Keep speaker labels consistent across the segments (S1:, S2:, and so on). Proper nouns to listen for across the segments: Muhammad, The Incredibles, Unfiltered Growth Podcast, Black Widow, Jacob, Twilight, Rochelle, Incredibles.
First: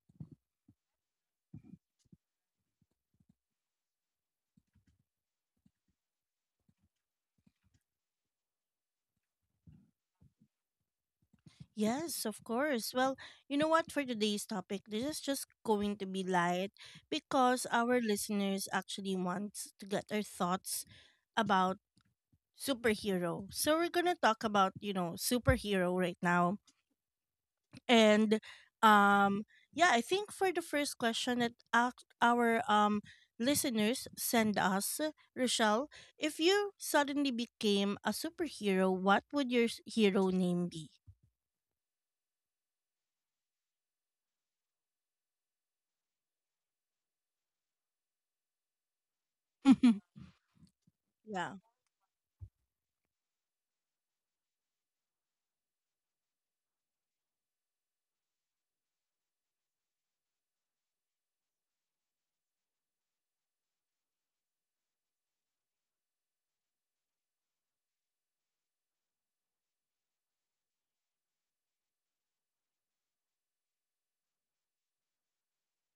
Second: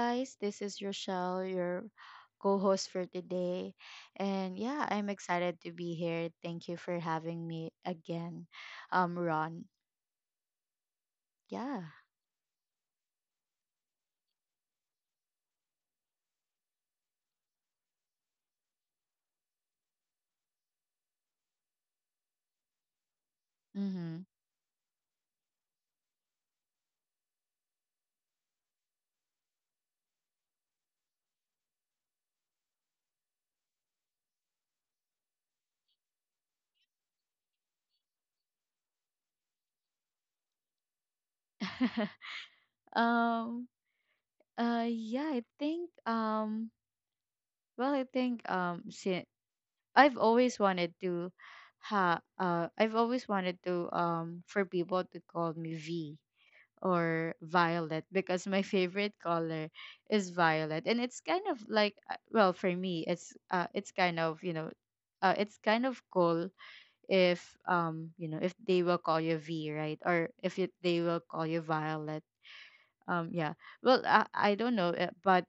S1: guys, this is Rochelle, your co-host for today. And yeah, I'm excited to be here. Thank you for having me again. Ron. Yeah.
S2: Yes, of course. Well, you know what? For today's topic, this is just going to be light because our listeners actually want to get their thoughts about superhero. So, we're going to
S1: Mhm.
S2: talk about, you know, superhero right now. And um yeah, I think for the first question that our listeners send us, Rochelle, if you suddenly became a superhero, what would your hero name be?
S1: Um yeah, I think well, I think I've always wanted
S2: Yeah.
S1: to ha I've always wanted to for people to call me V. or Violet because my favorite color is violet, and it's kind of like well for me it's kind of it's kind of cool if you know, if they will call you V, right, or if it, they will call you Violet. um yeah I don't know, but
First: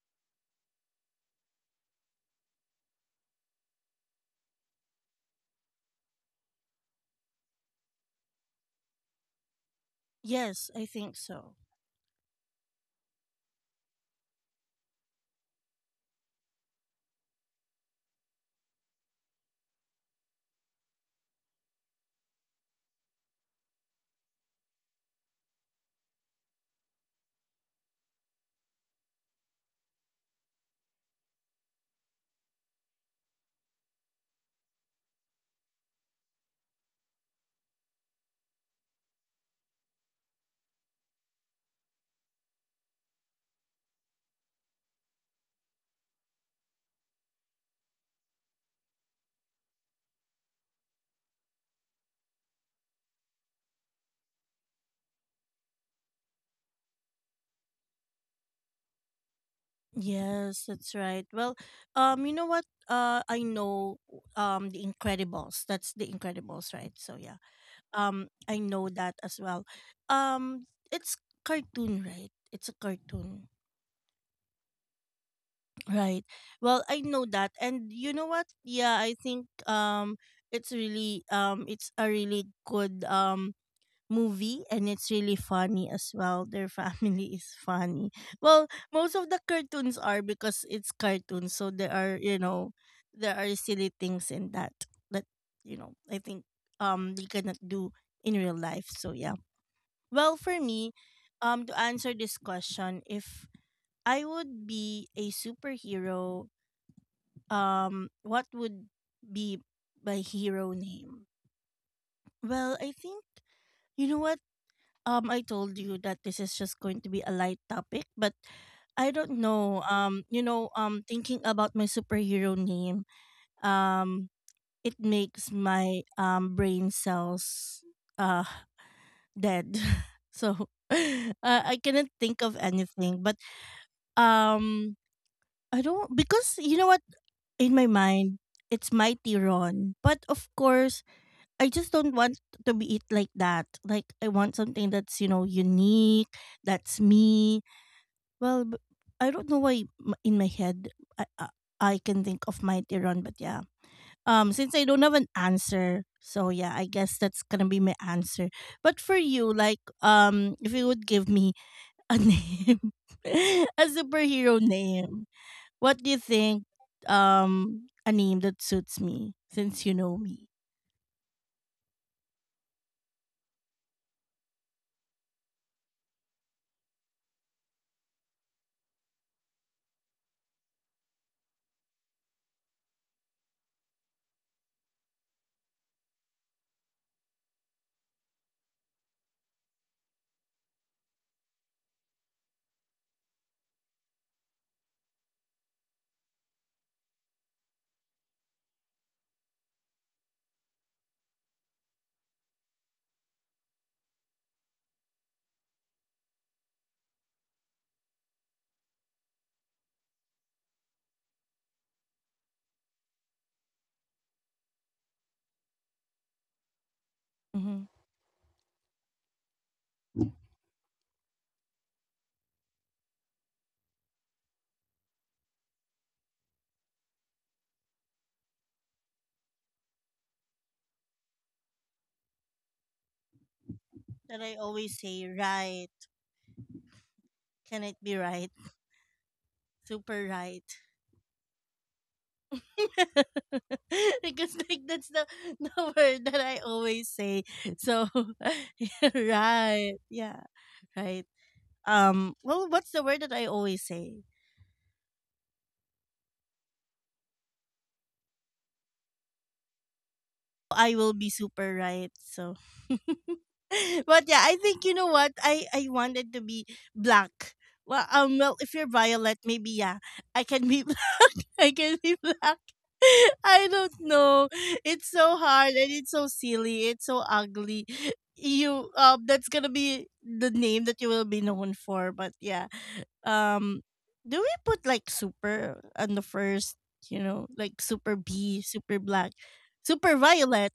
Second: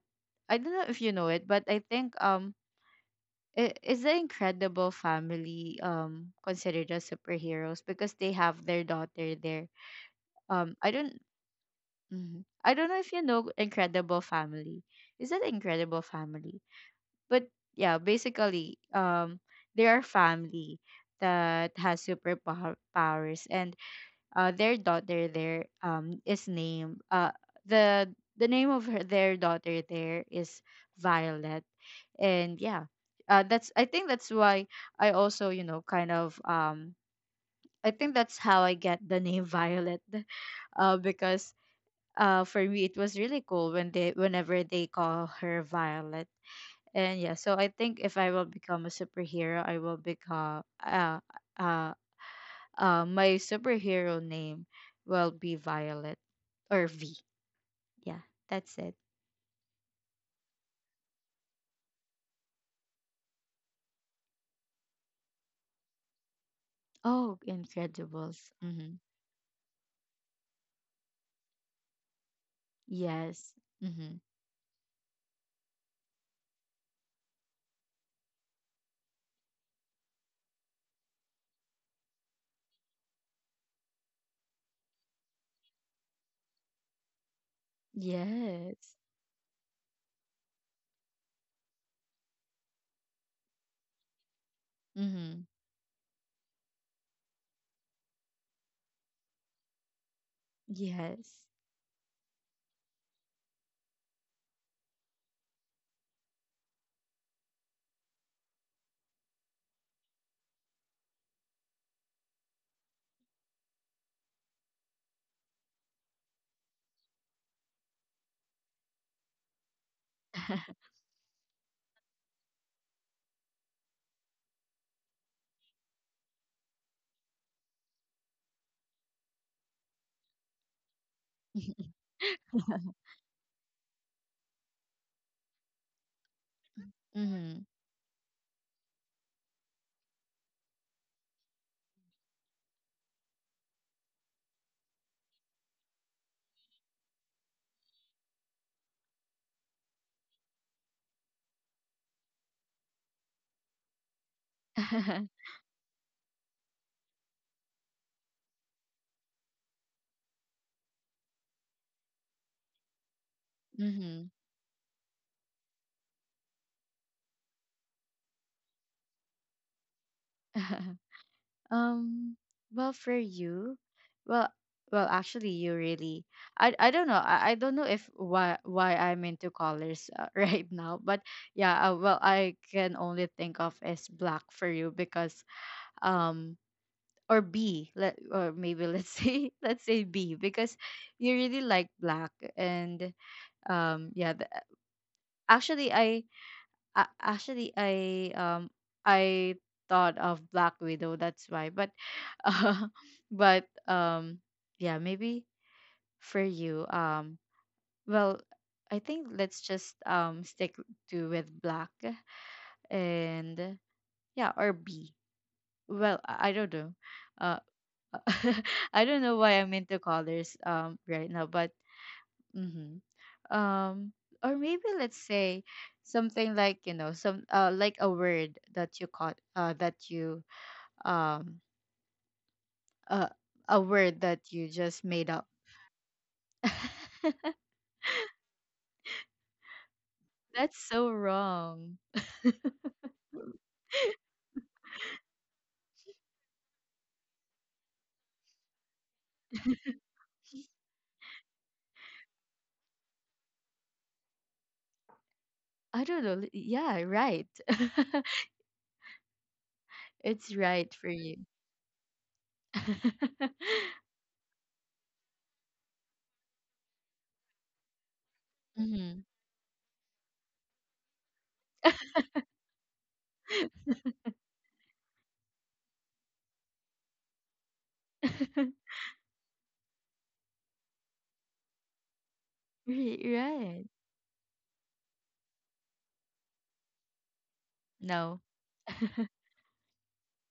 S1: I don't know if you know it, but I think is the Incredible Family considered as superheroes because they have their daughter there.
S2: Yes, I
S1: I
S2: think
S1: don't.
S2: so.
S1: Mhm. I don't know if you know Incredible Family. Is that Incredible Family? But yeah, basically, they are family that has superpower powers, and their daughter there is named the the name of her, their daughter there is Violet, and that's, I think that's why I also, you know, kind of I think that's how I get the name Violet, because for me it was really cool whenever they call her Violet. And yeah, so I think if I will become a superhero, I will become uh my superhero name will be Violet or V. Yeah, that's it.
S2: Yes, that's right. Well, you know what? I know the Incredibles. That's the Incredibles, right? So yeah.
S1: Oh, Incredibles.
S2: I know
S1: Mhm.
S2: that as well. Um, it's cartoon, right? It's a cartoon.
S1: Yes. Mhm.
S2: Right. Well, I know that. And you know what? Yeah, I think it's really it's a really good movie and it's really funny as well. Their family is funny. Well, most
S1: Yes.
S2: of the cartoons are because it's cartoons, so there are, you know, there are silly things in that that,
S1: Mhm.
S2: you know, I think they cannot do in real life. So yeah. Well, for me,
S1: Yes.
S2: to answer this question, if I would be a superhero, what would be my hero name? Well, I think, you know what, I told you that this is just going to be a light topic, but I don't know. You know, thinking about my superhero name, um it makes my brain cells uh dead. So I cannot think of anything, but um I don't, because you know what, in my
S1: Mhm.
S2: mind it's Mighty Ron, but of course I just don't want to be it like that. Like I want something that's, you know, unique, that's me. Well, I don't know why in my head, I, I I can think of Mighty Run, but yeah. Since I don't have an answer, so yeah, I guess that's gonna be my answer. But for you, like if you would give me a name, a
S1: Mhm.
S2: superhero name, what do you think? A name that suits me since you know me.
S1: Um, well, for you, well, well, actually, you really, I don't know, I don't know if why I'm into colors right now, but yeah, well, I can only think of as black for you because um or B, let or maybe let's say B because you really like black, and um yeah, the, actually I, I actually I thought of Black Widow, that's why, but but yeah maybe for you. Well I think let's just stick to with black and yeah or B. I don't know. uh
S2: Mm-hmm.
S1: I don't know why I'm into colors right now, but hmm, um or maybe let's say something like, you know, some like a word that you caught, that you um uh, a
S2: That
S1: word
S2: I
S1: that you
S2: always say,
S1: just made up.
S2: right? Can it be right? Super right.
S1: That's so wrong.
S2: Because like that's the the word that I always say. So yeah, right. Yeah, right. Well, what's the word that I always say?
S1: I don't know. Yeah, right. It's
S2: I will
S1: right
S2: be
S1: for you.
S2: super right. So but yeah, I think you know what? I wanted to be black. Well, well, if you're violet,
S1: Hmm.
S2: maybe yeah, I can be I can be black. I don't know. It's so hard and it's so silly. It's so ugly. You that's gonna be the name that you will be known for. But yeah. Um
S1: Right.
S2: do we put like super on the first, you know, like super B,
S1: No.
S2: super black, super violet?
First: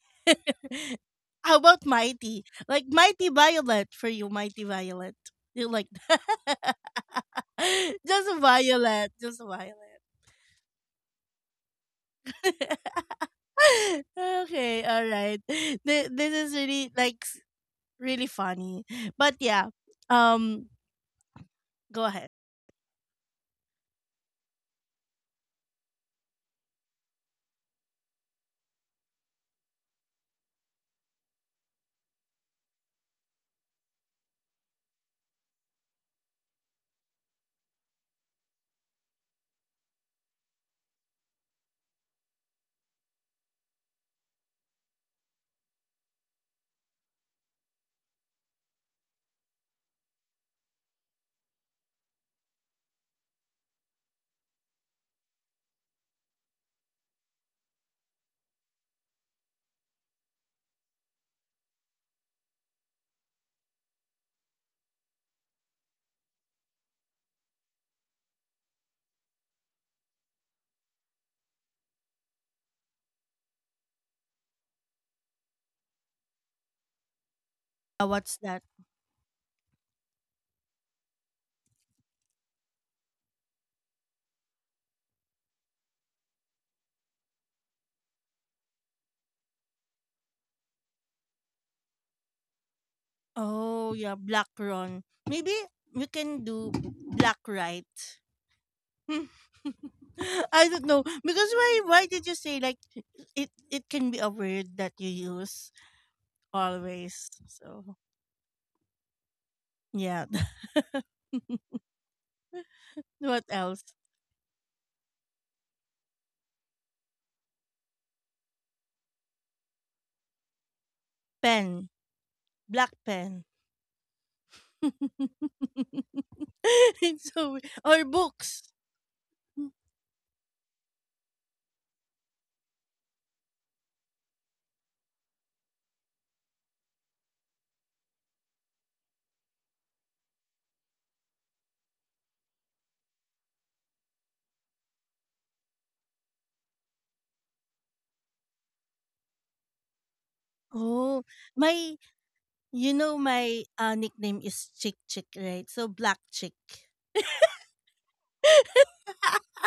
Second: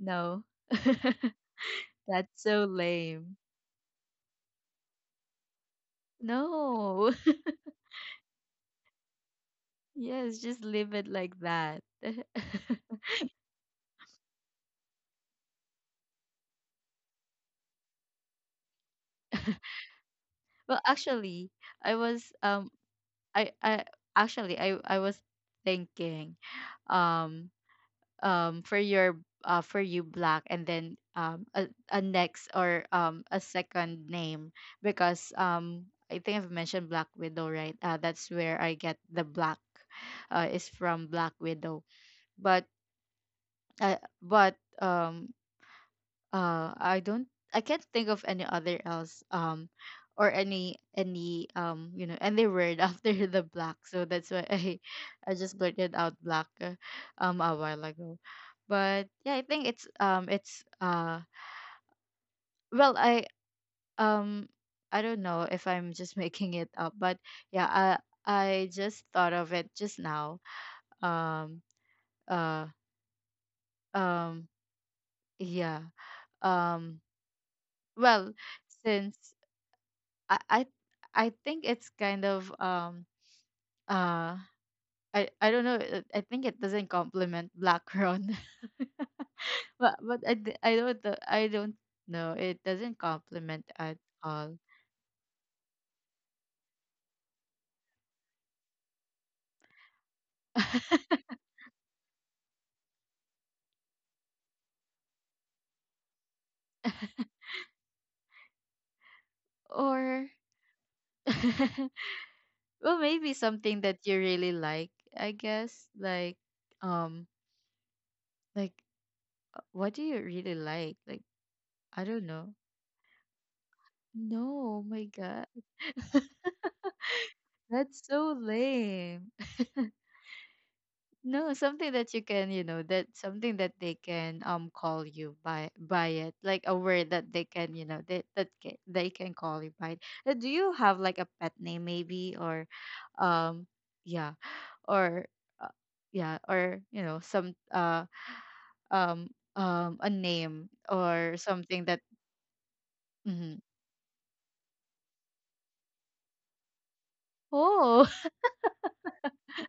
S1: No.
S2: How about
S1: That's
S2: mighty?
S1: so
S2: Like mighty
S1: lame.
S2: violet for you, mighty violet. You like that?
S1: No.
S2: Just a violet. Just a violet.
S1: Yes, just leave it like that.
S2: Okay, all right. This is really like really funny. But yeah, um
S1: Well, actually, I
S2: go
S1: was
S2: ahead.
S1: I actually I was thinking um for your for you black, and then a next, or a second name, because I think I've mentioned Black Widow, right? That's where I get the black. Is from Black Widow, but uh, but um I don't, I can't think of any other else, or any you know, any word after the black, so that's why I just blurted out black, a while ago. But yeah, I think it's well i um I don't know if I'm just making it up, but yeah, I just thought of it just now. um uh um yeah um well,
S2: What's that?
S1: since I I think it's kind of uh I don't know, I think it doesn't complement black Ron. But I don't know, I don't know, it doesn't complement at
S2: Oh, yeah, black
S1: all.
S2: run. Maybe we can do black right. Hmm. I don't know because why did you say like it can be a word that you use always. So, yeah.
S1: Or well, maybe
S2: What
S1: something
S2: else?
S1: that you really like. I guess, like um like, what do you really like, like?
S2: Pen,
S1: I don't know.
S2: black pen.
S1: No, oh my god.
S2: It's so
S1: That's
S2: or
S1: so
S2: books.
S1: lame.
S2: Mm.
S1: No, something that you can, you know, that something that they can call you by, like a word that they can, you know, that they can call you by it. Do you have like a pet name maybe, or um yeah, or uh, yeah, or you know, some um a name
S2: Oh,
S1: or something
S2: my,
S1: that,
S2: you know
S1: mhm.
S2: my nickname is Chick Chick, right? So Black Chick.
S1: Oh,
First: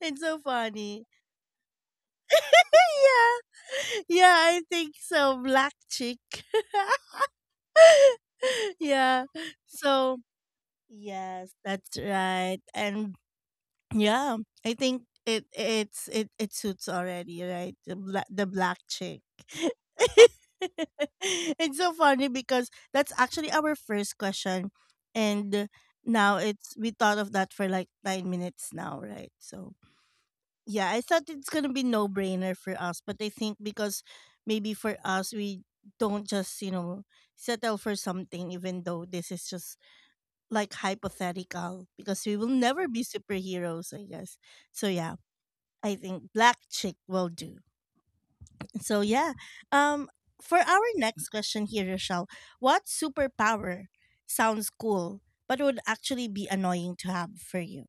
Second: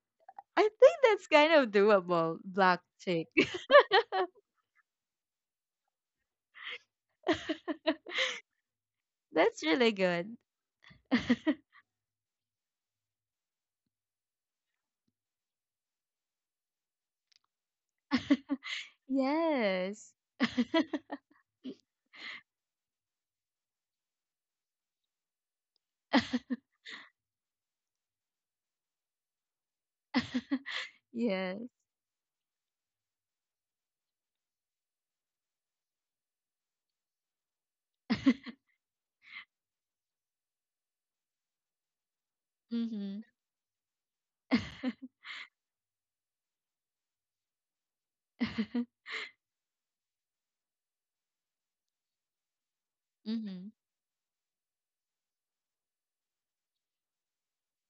S2: It's so
S1: I think
S2: funny.
S1: that's kind of doable, black chick.
S2: Yeah. Yeah, I think so. Black Chick. Yeah.
S1: That's really
S2: So
S1: good.
S2: yes, that's right. And yeah, I think it it's it it suits already, right? The black the black chick.
S1: Yes.
S2: It's so funny because that's actually our first question, and now it's we thought of that for like 9 minutes now, right? So yeah, I thought it's
S1: Yes.
S2: gonna be no brainer for us, but I think because maybe for us we don't just, you know, settle for something, even though this is just like hypothetical because we will never be
S1: Mhm.
S2: superheroes, I guess. So yeah, I think black chick will do. So yeah, um, for our next question here, Rochelle, what
S1: Mhm.
S2: superpower sounds cool but would actually be annoying to have for you?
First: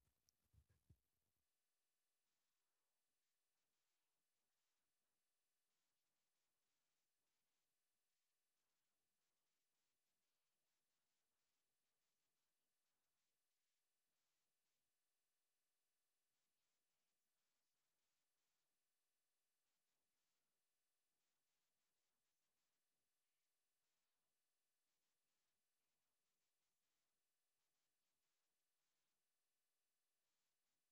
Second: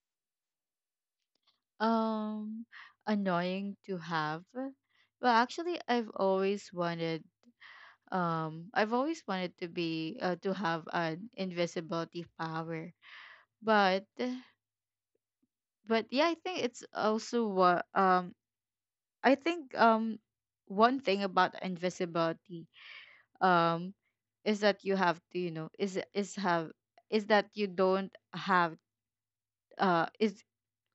S1: Um, annoying to have. Well, actually, I've always wanted. I've always wanted to be to have an invisibility power, but but yeah, I think it's also what I think one thing about invisibility um is that you have to, you know, is have is that you don't have is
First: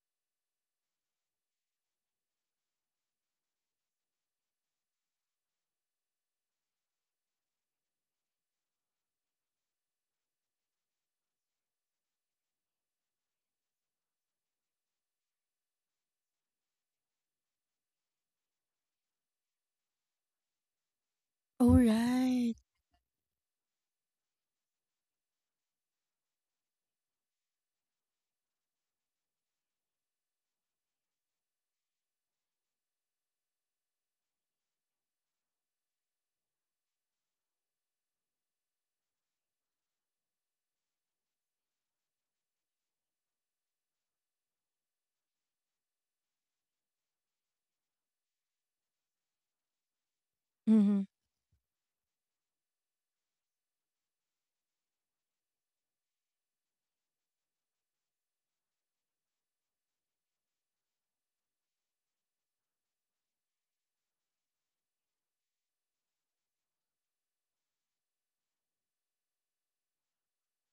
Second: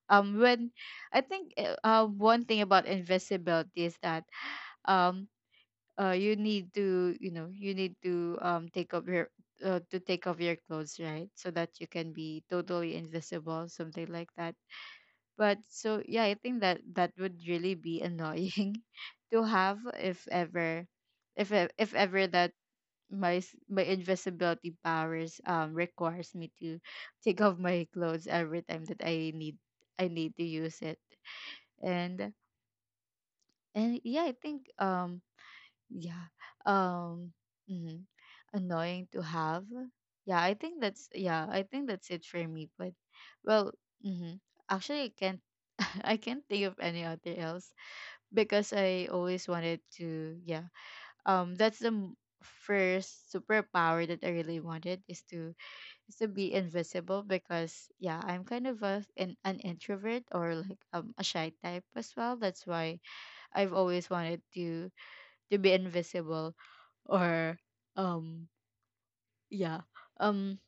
S1: when I think one thing about invisibility is that um you need to, you know, you need to take up your to take off your clothes, right, so that you can be totally invisible, something like that. But so yeah, I think that that would really be annoying to have, if ever,
S2: All
S1: if ever that
S2: right.
S1: my invisibility powers requires me to take off my clothes every time that I need to use it. and and yeah, I think yeah um mhm, annoying to have. Yeah, I think that's it for me, but well, mm-hmm, actually I can't I can't think of any other else, because I always wanted to, yeah,
S2: Mm-hmm.
S1: that's first superpower that I really wanted is to be invisible, because yeah, I'm kind of a, an introvert, or like a shy type as well, that's why I've always wanted to be invisible, or um yeah um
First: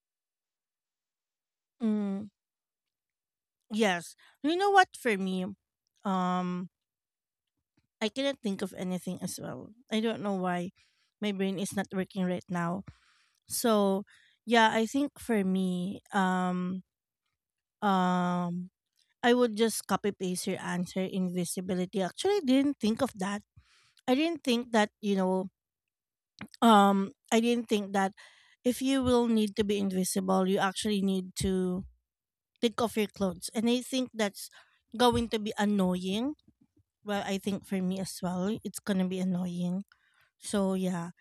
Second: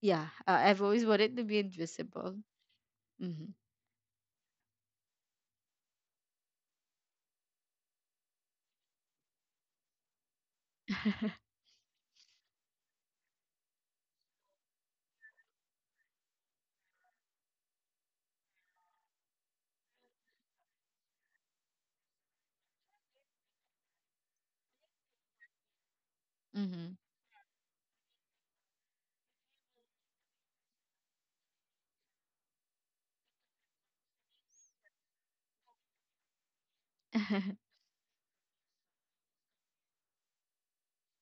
S1: yeah I've always wanted to be invisible. Mm-hmm.
S2: Yes. You know what for me? Um I cannot think of anything as well. I don't know why my brain is not working right now. So yeah, I think for me, um I would just copy paste your answer invisibility. Actually, I didn't think of that. I didn't think that, you know,
S1: Mm-hmm.
S2: I didn't think that if you will need to be invisible, you actually need to take off your clothes. And I think that's going to be annoying. Well, I think for me as well, it's gonna be annoying. So yeah.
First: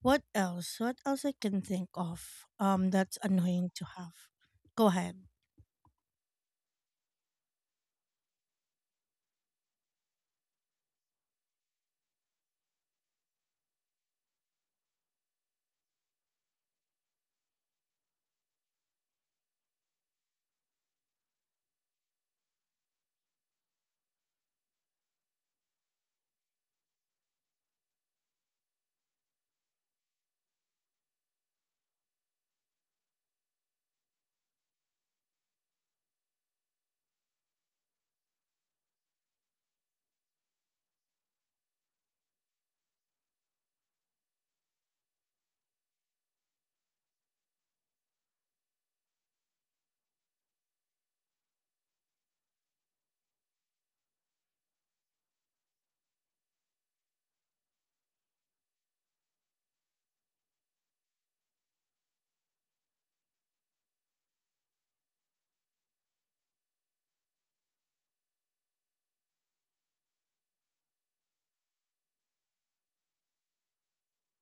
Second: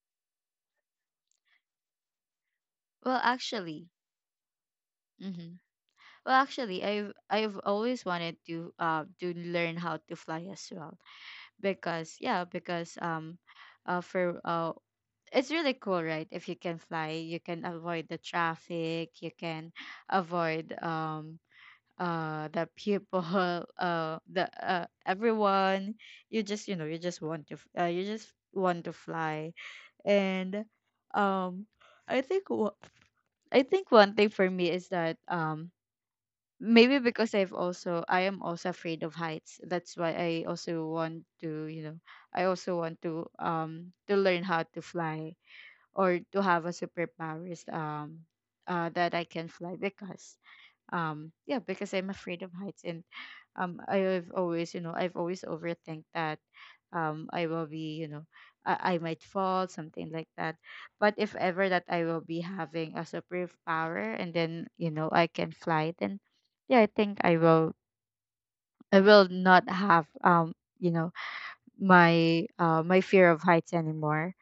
S2: What else? What else I can think of? That's
S1: Well,
S2: annoying to
S1: actually,
S2: have. Go ahead.
S1: mm-hmm, well, actually, I've always wanted to learn how to fly as well because, yeah, because for it's really cool, right? If you can fly, you can avoid the traffic, you can avoid the people the everyone. You just, you know, you just want to you just want to fly. And um I think I think one thing for me is that maybe because I've also, I am also afraid of heights, that's why I also want to, you know, I also want to learn how to fly, or to have a superpowers that I can fly, because yeah, because I'm afraid of heights. And I've always, you know, I've always overthink that I will be, you know, I might fall, something like that. But if ever that I will be having a superpower, and then, you know, I can fly, then yeah, I think I will not have you know, my fear of heights anymore.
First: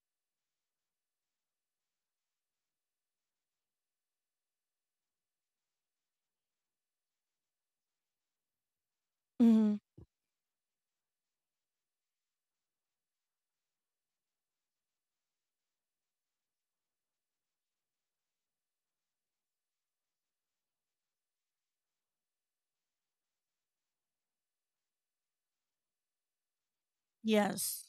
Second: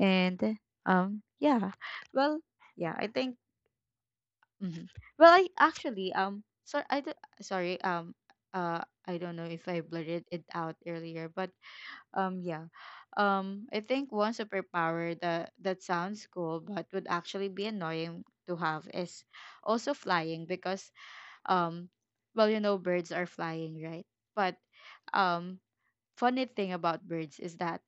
S1: And um yeah well yeah I think, hmm, well, I actually, sorry, sorry, I don't know if
S2: Mm-hmm.
S1: I blurted it out earlier, but yeah, I think one superpower that that sounds cool but would actually be annoying to have is also flying, because um well, you know, birds are flying, right, but um funny thing about birds is that
S2: Yes.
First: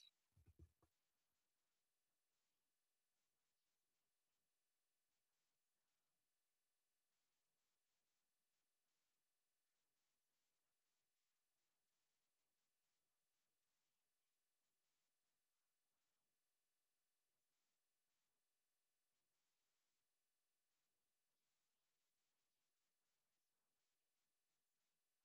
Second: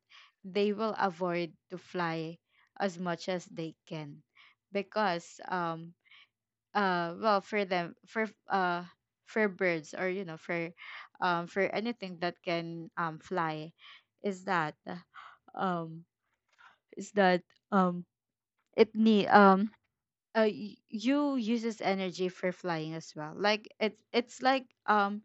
S1: they will avoid to fly as much as they can, because well, for them, for birds, or you know, for anything that can fly, is that um is that um it you uses energy for flying as well, like it's like um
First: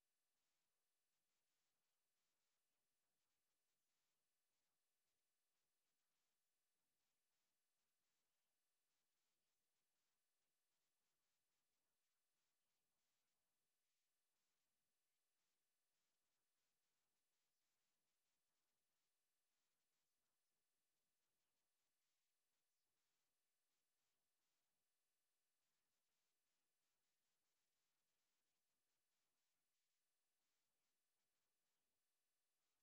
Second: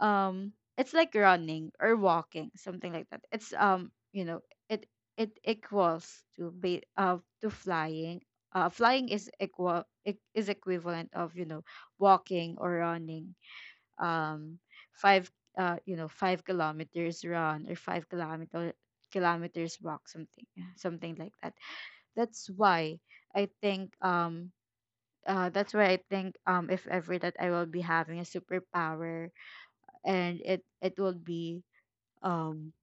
S1: um it's like running or walking, something like that. It's, you know, it equals to flying. Flying is equal, it is equivalent of, you know, walking or running. Um five You know, 5 kilometers run, or five-kilometer kilometers walk, something, yeah, something like that. That's why I think that's why I think if ever that I will be having a superpower, and it would be um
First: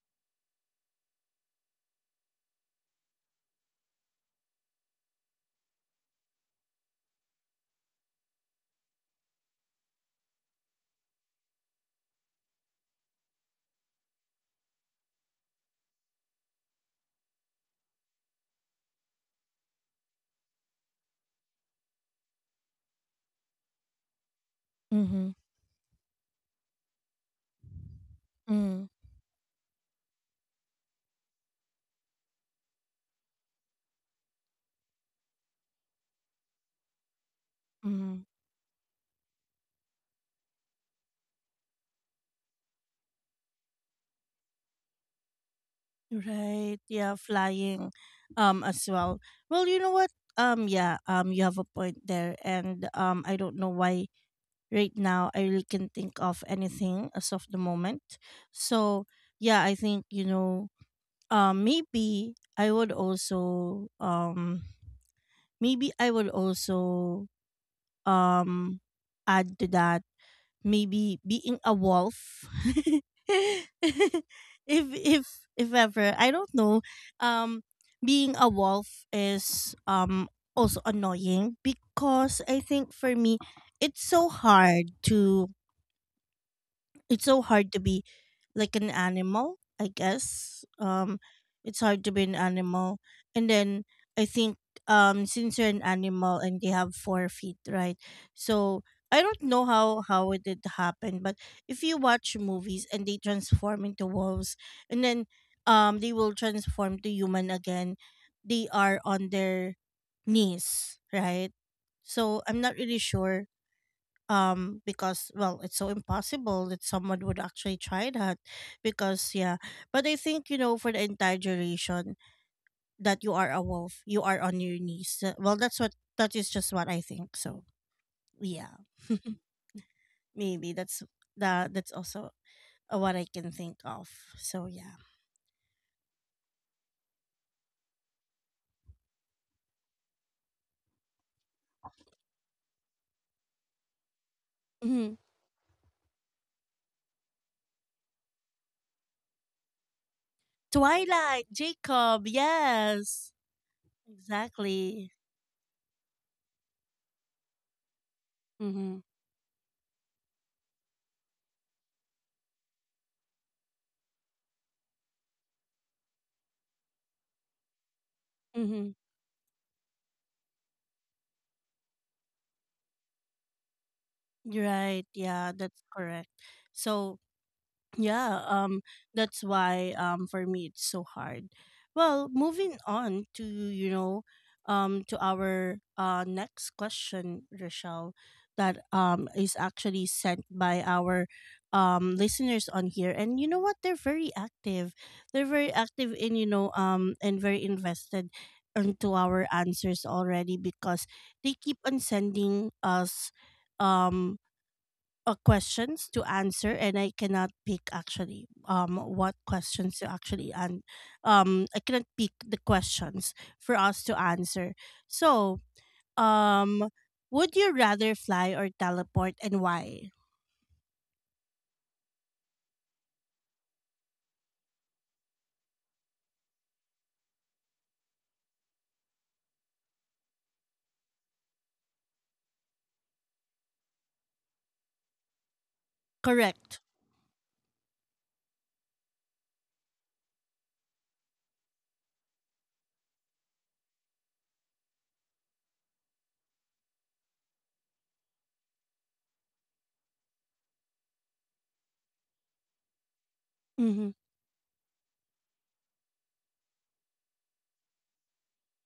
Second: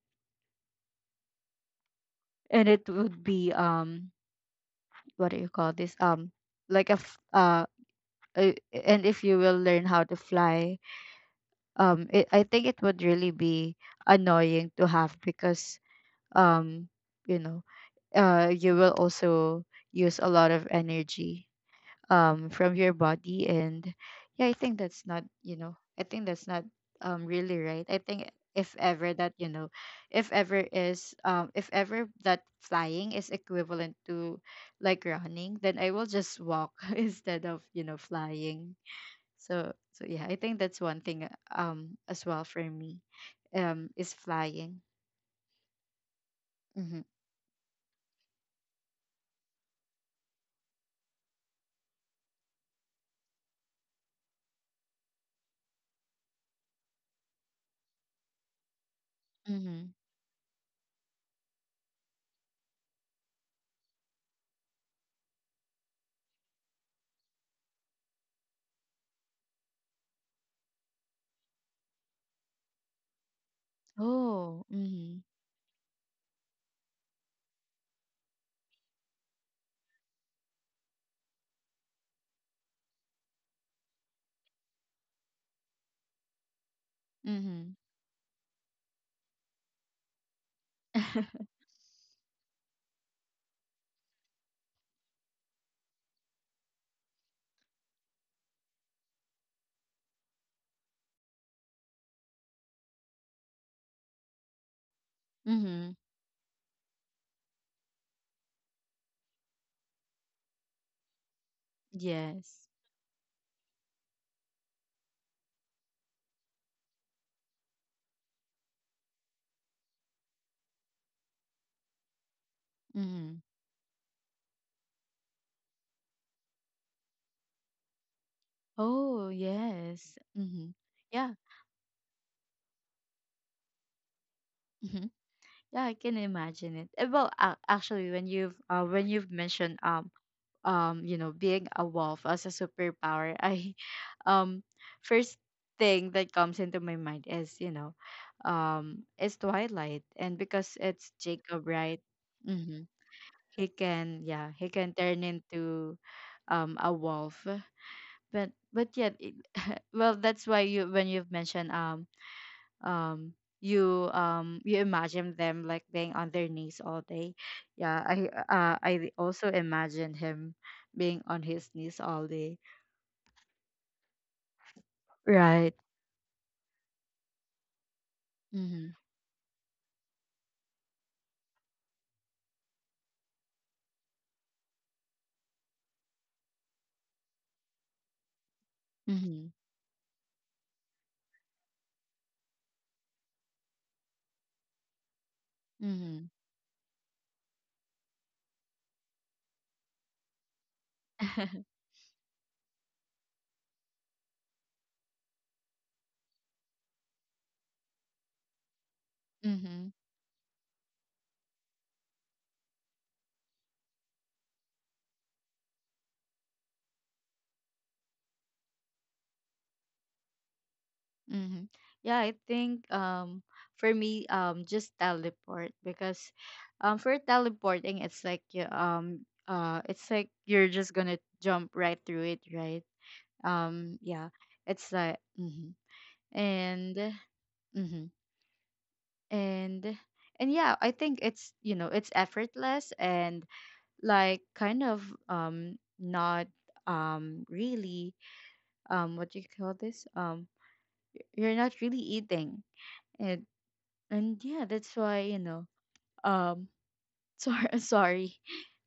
S1: and it would be um what do you call this? Like a f- uh uh, and if you will learn how to fly, I think it would really be annoying to have, because um you know, you will also use a lot of energy from your body. And yeah, I think that's not,
S2: Mm-hmm.
S1: you know, I think that's not really right. I think if
S2: Mm-hmm.
S1: ever that, you know, if ever that flying is equivalent to like running, then I will just walk instead of, you know,
S2: Mm-hmm.
S1: flying. So so yeah, I think that's one thing, as well for me, is flying.
S2: Right.
S1: Mm-hmm.
S2: Yeah. Flying. As well. Well, you know what? Yeah. You have a point there, and I don't know why right now I really can think of anything as of the moment. So yeah, I
S1: Mm-hmm.
S2: think you know, maybe I would also, maybe I would also, um add to that maybe being a wolf.
S1: Oh,
S2: if
S1: mm-hmm.
S2: if if ever, I don't know, um being a wolf is also annoying because I think for me it's so hard to it's so hard
S1: Mm-hmm.
S2: to be like an animal, I guess. It's hard to be an animal, and then I think, since you're an animal and they have 4 feet, right, so I don't know how it did happen, but if you watch movies and they transform into wolves and then
S1: Mm-hmm.
S2: they will transform to human again, they are on their knees, right? So I'm
S1: Yes.
S2: not really sure, because well it's so impossible that someone would actually try that, because yeah. But I think, you know, for the entire duration that you
S1: Mm-hmm.
S2: are a wolf, you are on your knees. Well that's what, that is just what I think. So yeah.
S1: Oh, yes. Mm-hmm.
S2: Maybe that's
S1: Yeah.
S2: that's also what I can think of. So yeah.
S1: Mm-hmm. Yeah, I can imagine it. Actually, when you've mentioned being a wolf as a superpower, I um
S2: Mhm.
S1: first thing that comes into my mind is is Twilight, and because it's
S2: Twilight
S1: Jacob, right?
S2: Jacob,
S1: Mm-hmm.
S2: yes,
S1: He can he can
S2: exactly.
S1: turn into a wolf, but
S2: Mm-hmm.
S1: yeah well that's why you when you've mentioned um you you imagine them like being on their knees all day. yeah i
S2: Mm-hmm.
S1: I also imagine him being on his knees all day,
S2: Right, yeah,
S1: right.
S2: that's correct. So yeah,
S1: mhm
S2: that's why for me it's so hard. Well, moving on to you know, to our next question, Rochelle, that
S1: mhm
S2: is actually sent by our listeners on here, and you know what? They're very active. They're very active
S1: mhm
S2: in, you know, and very invested into our answers already because they keep on sending us um questions to answer, and I cannot pick actually what
S1: mhm
S2: questions to actually, and I cannot pick the questions for us to answer. So, um would you rather fly or teleport and why?
S1: mhm yeah, I think for me, just teleport because for teleporting it's like you it's like you're just gonna jump right through it, right? Yeah, it's like mhm.
S2: Correct.
S1: and mhm and and yeah, I think it's you know it's effortless and like kind of not really, what do you call this, you're not really eating. And
S2: Mhm.
S1: and yeah, that's why you know um sorry,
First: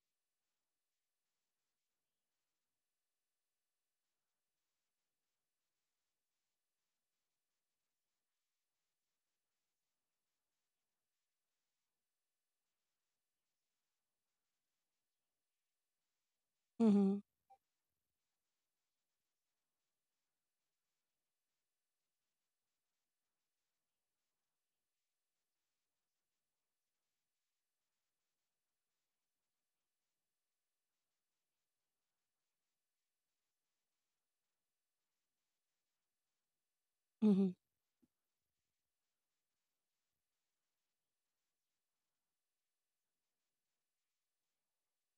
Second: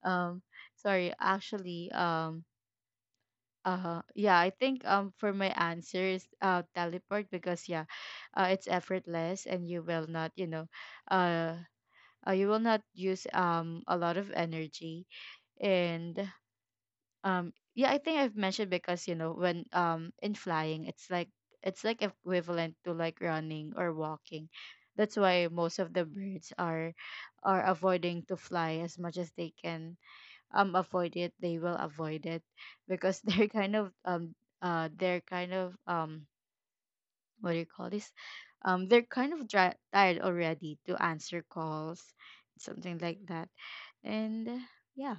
S1: um actually, yeah, I think, for my answer is teleport because yeah, it's effortless and you will not you know uh you will not use a lot of energy. And
S2: Mhm.
S1: yeah, I think I've mentioned because you know when in flying it's like, it's like equivalent to like running or walking. That's why most of the birds are avoiding to fly as much as they can. Avoid it, they will avoid it because they're kind of um, what
S2: Mhm.
S1: do you call this? They're kind of dri tired already to answer calls, something like that. And uh, yeah,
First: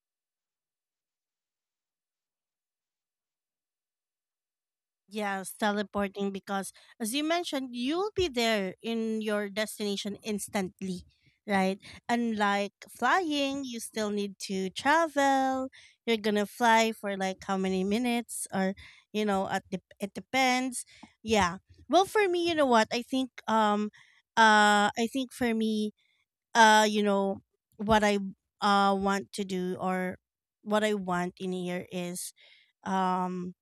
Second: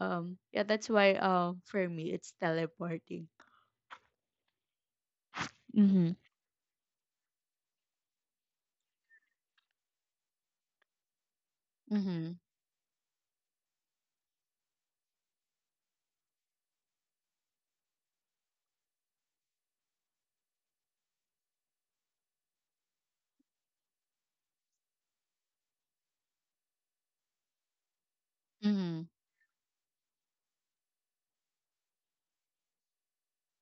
S1: yeah, that's why for me it's teleporting.
S2: Yes,
S1: Mm-hmm.
S2: teleporting because as you mentioned, you'll be there in your destination instantly, right?
S1: Mm-hmm.
S2: Unlike flying, you still need to travel. You're gonna fly for like how many minutes or you know, at the, it depends. Yeah. Well, for me, you know what? I think for me, you know, what I
S1: Mm-hmm.
S2: want to do, or what I want in here is um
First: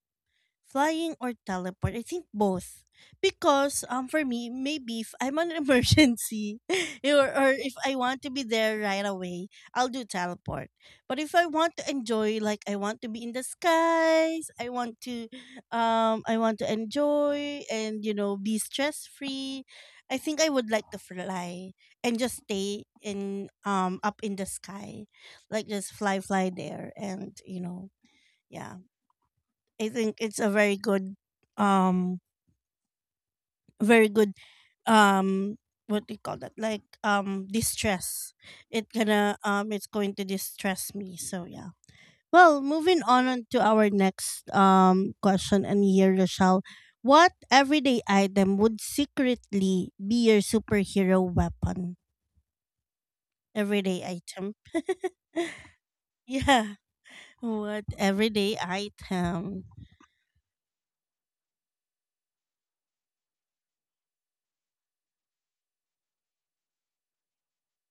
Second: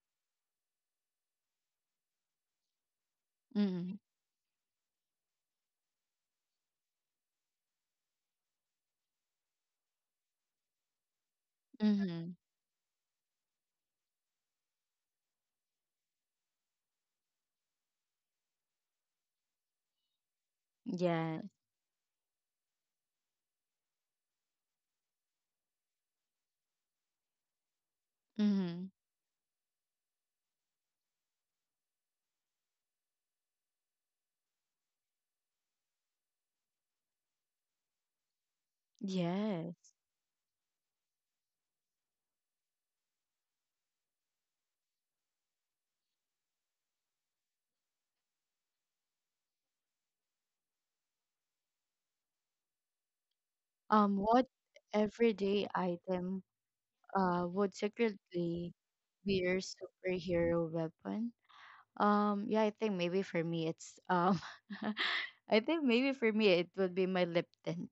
S2: flying or teleport? I think both. Because
S1: Mm-hmm.
S2: for me, maybe if I'm on an emergency, or if I want to be there right away, I'll do teleport. But if I want to
S1: Mm-hmm.
S2: enjoy, like I want to be in the skies, I want to, enjoy and you know be stress free, I think I would like to
S1: Yeah.
S2: fly and just stay in, up in the sky. Like just fly there and you know, yeah,
S1: Mm-hmm.
S2: I think it's a very good um very good um what do you call that? Like distress. It gonna it's
S1: Yes.
S2: going to distress me. So yeah. Well, moving on to our next question and here, Rochelle. What everyday item would secretly be your superhero weapon? Everyday
S1: What
S2: item.
S1: everyday item
S2: Yeah.
S1: would
S2: What everyday
S1: secretly be your
S2: item?
S1: superhero weapon? Yeah, I think maybe for me it's I think maybe for me it would be my lip tint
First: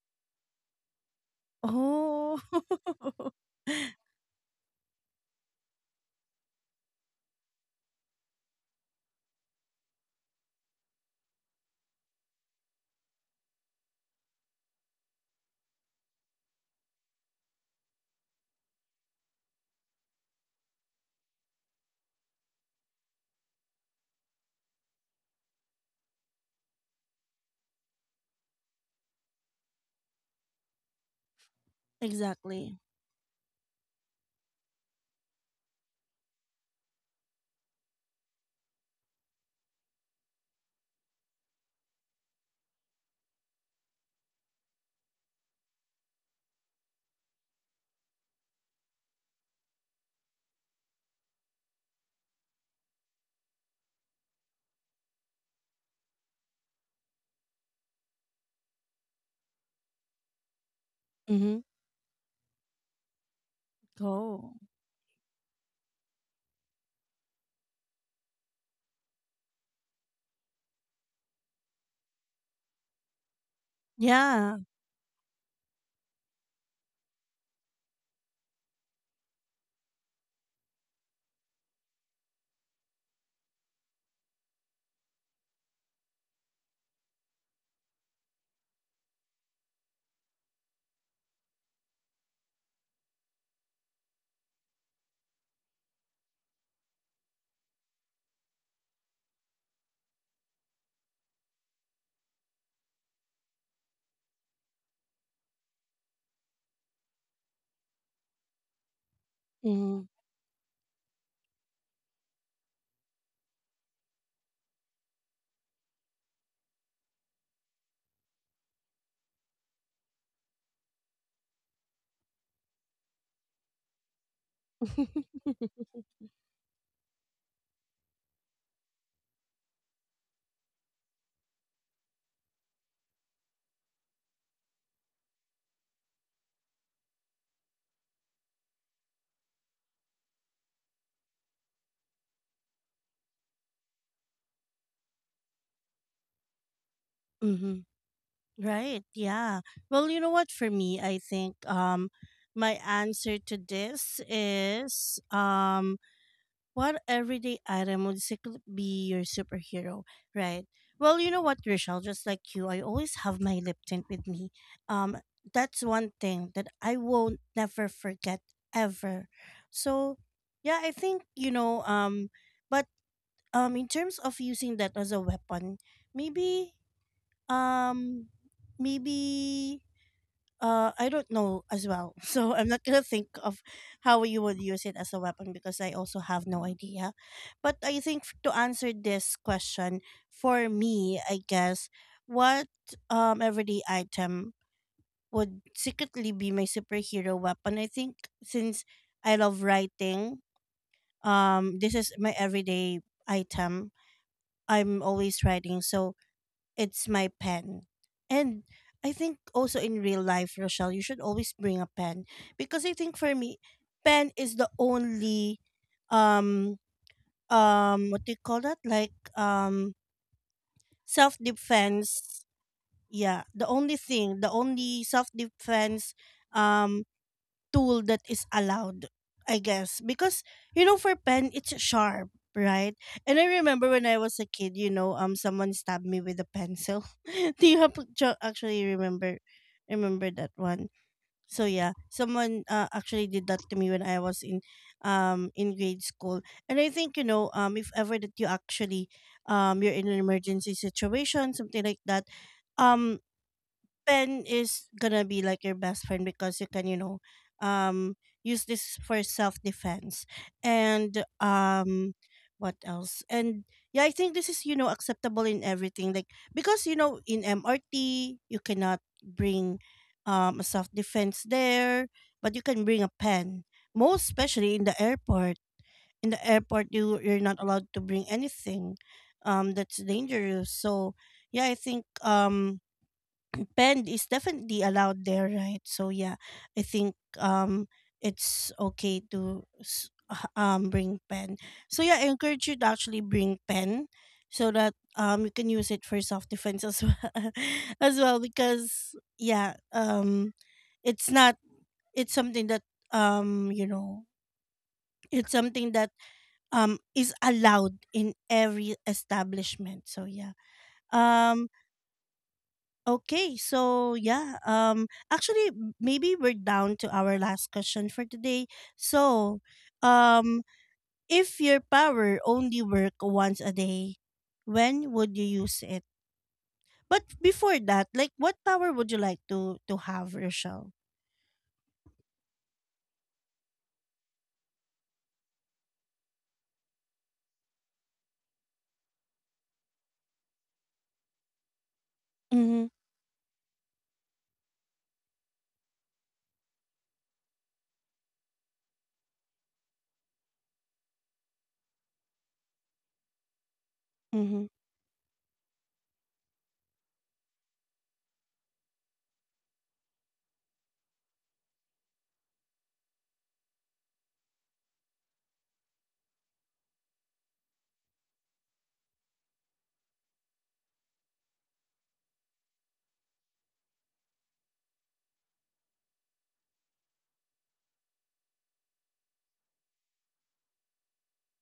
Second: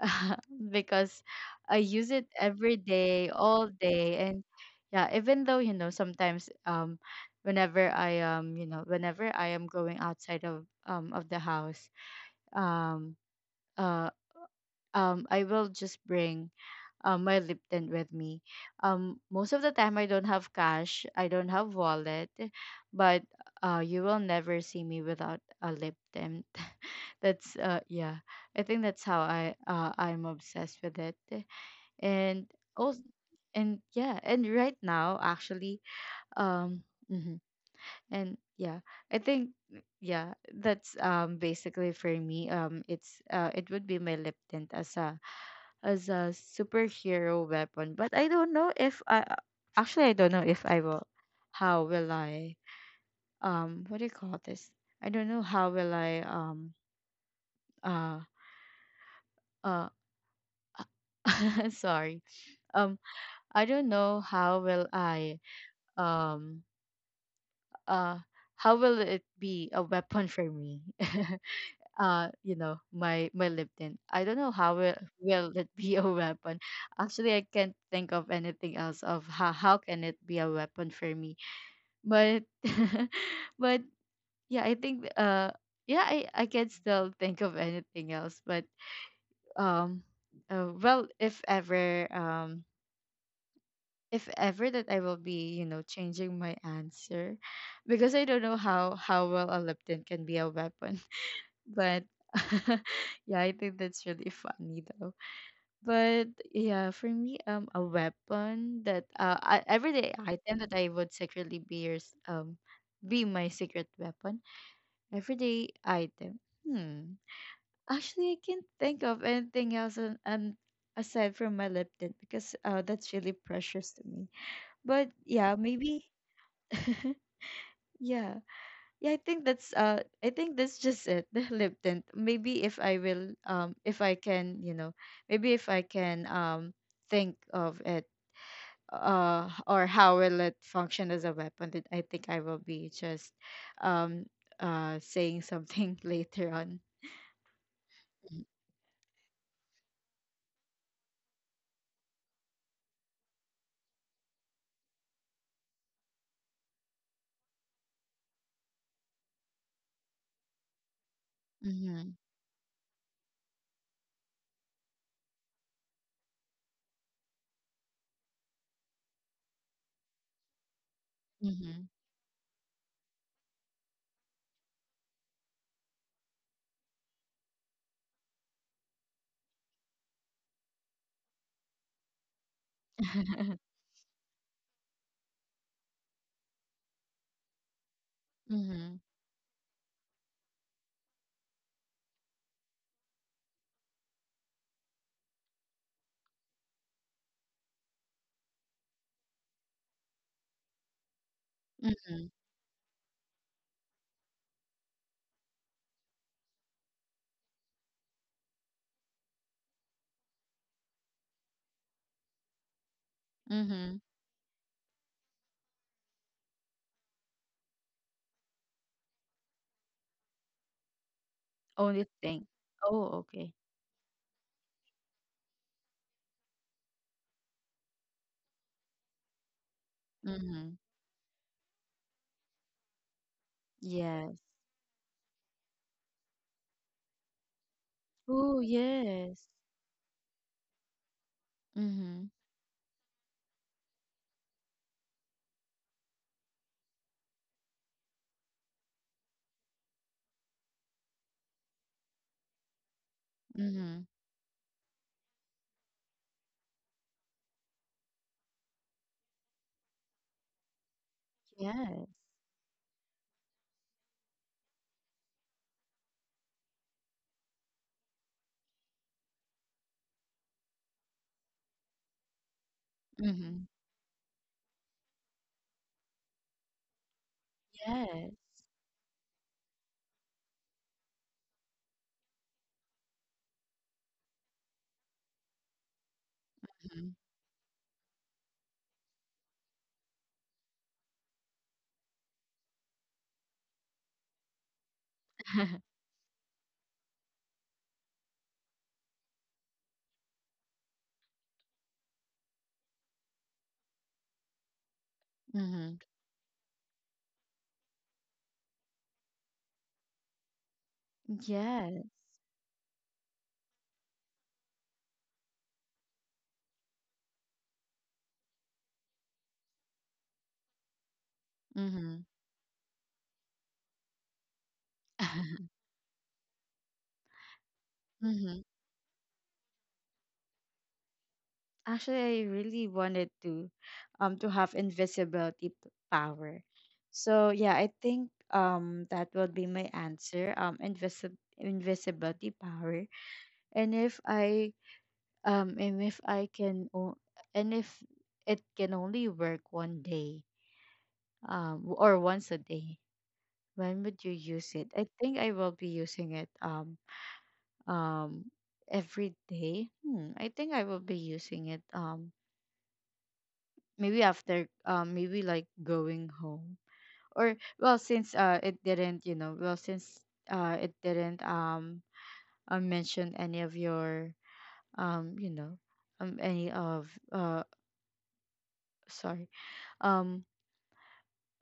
S1: because I use it
S2: Oh.
S1: every day, all day, and yeah, even though you know sometimes whenever I whenever I am going outside of the house, um uh I will just bring my lip tint with me. Um, most of the time I don't have cash, I don't have wallet, but you will never see me without a lip tint. That's yeah. I think that's how I I'm obsessed with it. And
S2: Exactly.
S1: also, and yeah, and right now actually um mhm. And yeah, I think, yeah, that's basically for me it's it would be my lip tint as a, as a superhero weapon. But I don't know if I actually I don't know if I will, how will I what do you call this? I don't know how will I uh uh
S2: Mm-hmm.
S1: sorry, um, I don't know
S2: Oh.
S1: how will I um uh how will it be a weapon for me? Uh, you know, my LinkedIn. I don't know
S2: Yeah.
S1: how will it be a weapon. Actually, I can't think of anything else of how can it be a weapon for me. But but yeah, I think yeah, I can still think of anything else, but um well, if ever um, if ever that I will be, you know, changing my answer because I don't know how well a leptin can be a weapon. But yeah, I think that's really funny though. But yeah, for me, a weapon that I,
S2: Mm-hmm.
S1: everyday item that I would secretly be your be my secret weapon. Everyday item. Hmm. Actually, I can't think of anything else, and aside from my leptin because that's really precious to me. But yeah, maybe yeah. Yeah, I think that's just it, the lip tint. Maybe if I will if I can, you know, maybe if I can think of it or how will it function as a weapon, then I think I will be just um saying something later on.
S2: Mm-hmm.
S1: Mm.
S2: Right. Yeah. Well, you know what? For me, I think my answer to this is, what everyday item would secretly be your superhero, right? Well, you know what, Rochelle?
S1: Mm-hmm.
S2: Just like you, I always have my lip tint with me. Um, that's one thing that I won't never forget ever. So, yeah, I think you know.
S1: Mm-hmm.
S2: But in terms of using that as a weapon, maybe, um maybe, I don't know as well. So I'm not gonna think of how you would use it as a weapon, because I also have no idea. But I think to answer
S1: Mhm,
S2: this question, for me, I guess, what everyday item would secretly be my superhero weapon, I think since I love writing, this is
S1: mhm,
S2: my everyday item. I'm always writing, so it's my pen. And I think also in real life, Rochelle, you should always bring a pen, because I think for me,
S1: mhm.
S2: pen is the only um what do you call that? Like, self
S1: Only
S2: defense.
S1: thing. Oh,
S2: Yeah,
S1: okay.
S2: the only thing, the only self defense um tool that is allowed, I guess. Because,
S1: Mhm.
S2: you know, for pen, it's sharp, right? And I remember when I
S1: Yes.
S2: was a kid, you know, someone stabbed me with a pencil. Do you have,
S1: Oh,
S2: actually
S1: yes.
S2: remember, remember that one? So yeah,
S1: Mhm,
S2: someone actually did that to me when I was in grade school. And I think you know, if ever that you actually, you're in an emergency situation, something like that, um
S1: mhm.
S2: pen is gonna be like your best friend, because you can, you know, um use this for self defense. and
S1: Yes.
S2: um what else and yeah, I think this is, you know, acceptable in everything, like, because you know in MRT you cannot bring a self defense there, but you can bring a pen.
S1: Mhm.
S2: Most especially in the airport, in the airport, you you're not allowed to bring
S1: Yes.
S2: anything that's dangerous. So yeah, I think spend is definitely allowed there, right? So yeah, I
S1: Mhm.
S2: think it's okay to bring pen. So yeah, I encourage you to actually bring pen, so that you can
S1: Mhm.
S2: use it for self defense as well as well, because yeah, it's not, it's something that, you know, it's something that is allowed in every establishment. So yeah. um
S1: Yes.
S2: Okay, so yeah, actually, maybe we're down to our last question for today. So, um, if your
S1: Mhm.
S2: power only work once a day, when would you use it? But before that, like, what
S1: Mhm.
S2: power would you like to have, Rochelle?
S1: Actually, I really wanted to have power. So yeah, I think that will be my answer. Um, invisibility
S2: Mm-hmm.
S1: power. And if I and if I can o- and if it can only work 1 day, or once a day, when would you
S2: Mm-hmm.
S1: use it? I think I will be using it um every day. Hmm, I think I will be using it maybe after maybe like going home, or well since it didn't you know, well since it didn't mention any of your um you know any of sorry um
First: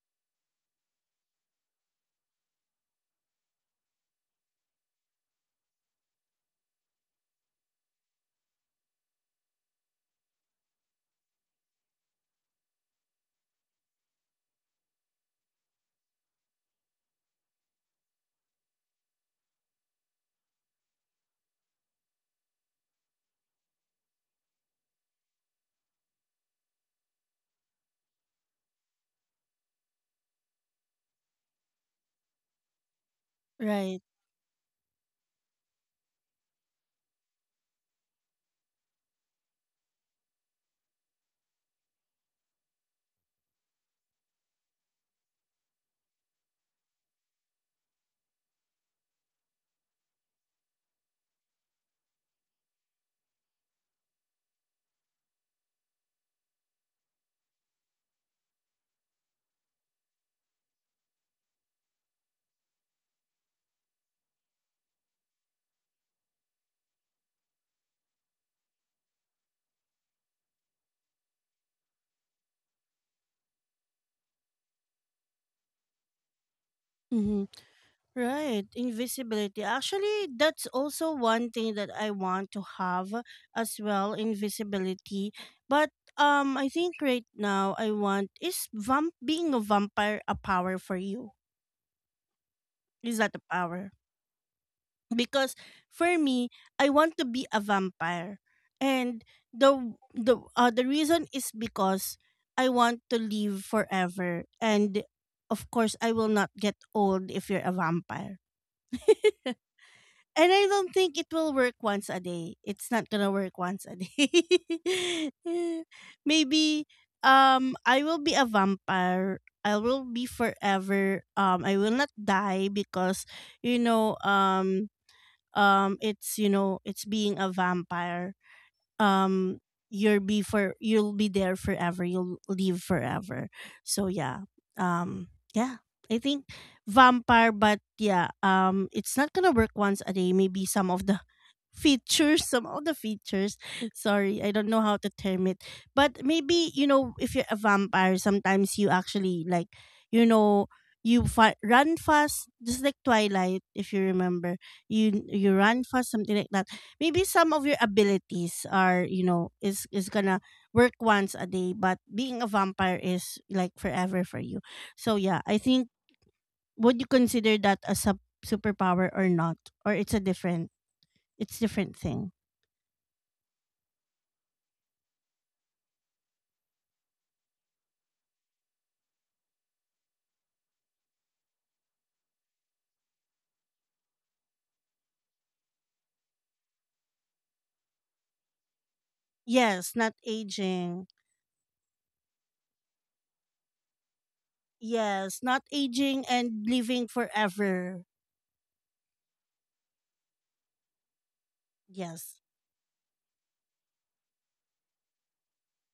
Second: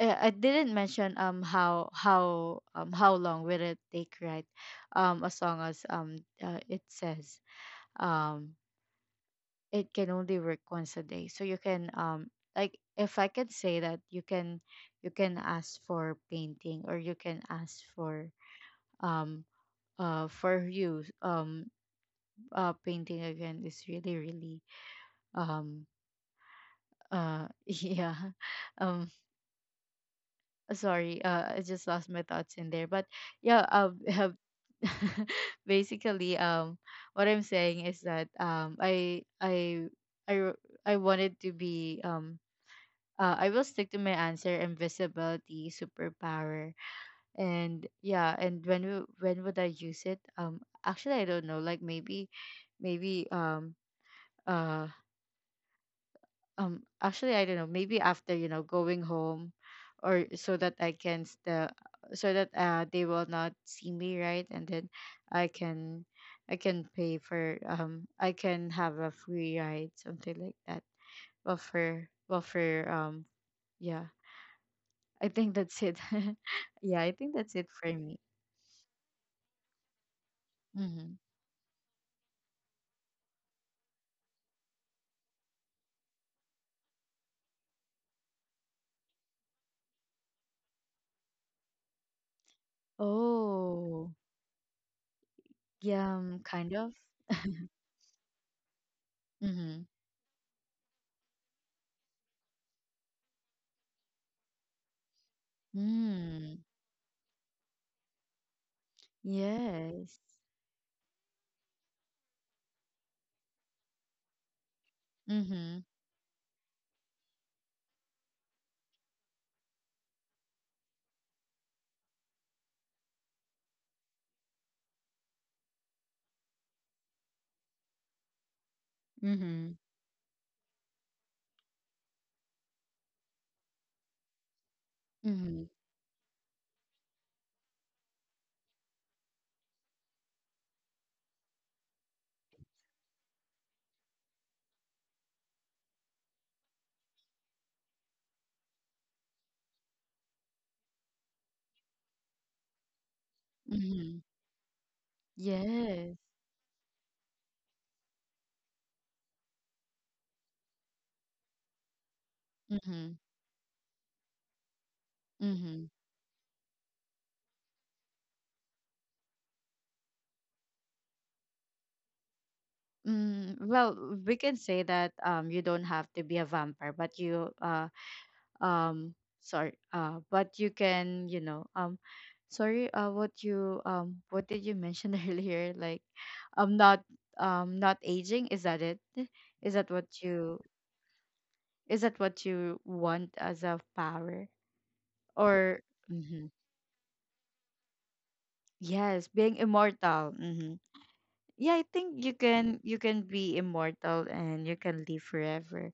S1: I didn't mention how long will it take, right? As long as it says um it can only work once a day, so you can like if I can say that you can, you can ask for painting, or you can ask um for you painting again is really really um yeah. um. Sorry, I just lost my thoughts in there. But yeah,
S2: Right.
S1: have basically what I'm saying is that i I wanted to be I will stick to my answer, invisibility superpower. And yeah, and when would I use it? Actually I don't know, like maybe, maybe uh actually I don't know, maybe after, you know, going home, or so that I can still, so that they will not see me, right? And then I can, I can pay for I can have a free ride, something like that. Well for, well for yeah, I think that's it. Yeah, I think
S2: Mm-hmm.
S1: that's it for me.
S2: Right, invisibility. Actually, that's
S1: Mm-hmm.
S2: also one thing that I want to have as well, invisibility. But I think right now I want is vamp being a vampire a power for you? Is that a power?
S1: Oh,
S2: Because
S1: yeah,
S2: for me,
S1: kind
S2: I
S1: of.
S2: want to be a vampire, and
S1: Mm-hmm.
S2: the reason is because I want to live forever, and of course, I will not
S1: Mm.
S2: get old if you're a vampire.
S1: Yes.
S2: And I don't think it will work once a day. It's not gonna work once a day.
S1: Mm-hmm.
S2: Maybe I will be a vampire. I will be forever. I will not die because you know it's, you know, it's being a vampire, um
S1: Mm-hmm.
S2: you'll be for you'll be there forever, you'll live forever. So yeah. um
S1: Mm-hmm.
S2: yeah I think vampire. But yeah, it's not gonna work once a day. Maybe some of the features, some of the features, sorry, I don't know how to term it. But maybe, you know, if you're a vampire, sometimes you actually, like, you know, you run fast, just like Twilight, if you
S1: Mm-hmm.
S2: remember. You run fast,
S1: Yes.
S2: something like that. Maybe some of your abilities are, you know, is gonna work once a day, but being a vampire
S1: Mm-hmm.
S2: is like forever for you. So yeah, I
S1: Mm-hmm.
S2: think would you consider that as a superpower or not, or it's a different, it's different thing.
S1: Mm, well, we can say that you don't have to be a vampire, but you um sorry, but you can, you know, sorry, what you what did you mention earlier, like not not aging, is that it? is that
S2: Yes,
S1: what
S2: not
S1: you
S2: aging.
S1: is that what you want as a power?
S2: Yes, not
S1: Or
S2: aging
S1: mm-hmm.
S2: and living forever.
S1: Yes, being immortal. Mm-hmm. Yeah, I think you
S2: Yes.
S1: can, you can be immortal and you can live forever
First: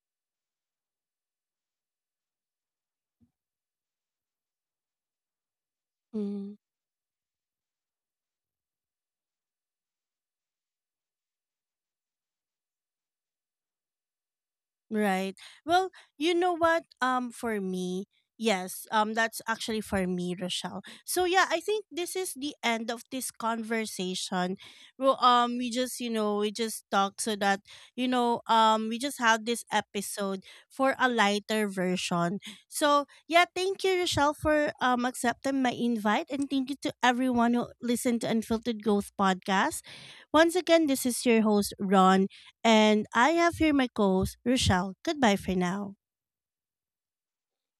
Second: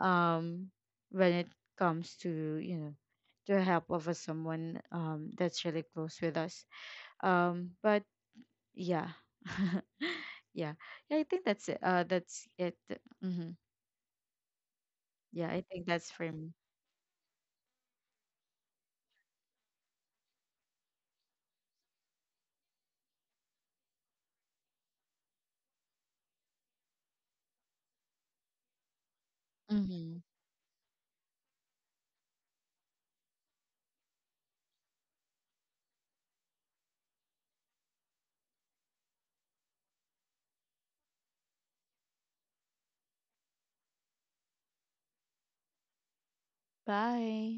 S1: um when it comes to, you know, to help of a someone that's really close with
S2: Mm-hmm.
S1: us. But yeah, yeah, yeah, I think that's it, that's it. Hmm.
S2: Right.
S1: Yeah, I think
S2: Well,
S1: that's for
S2: you
S1: me.
S2: know what? For me, yes. That's actually for me, Rochelle. So yeah, I think this is the end of this conversation. Well, we just you know we just talked so that you know we just had this
S1: Hmm.
S2: episode for a lighter version. So yeah, thank you, Rochelle, for accepting my invite, and thank you to everyone who listened to Unfiltered Growth podcast. Once again, this is your host Ron, and I have here my co host, Rochelle. Goodbye for now.
S1: Bye.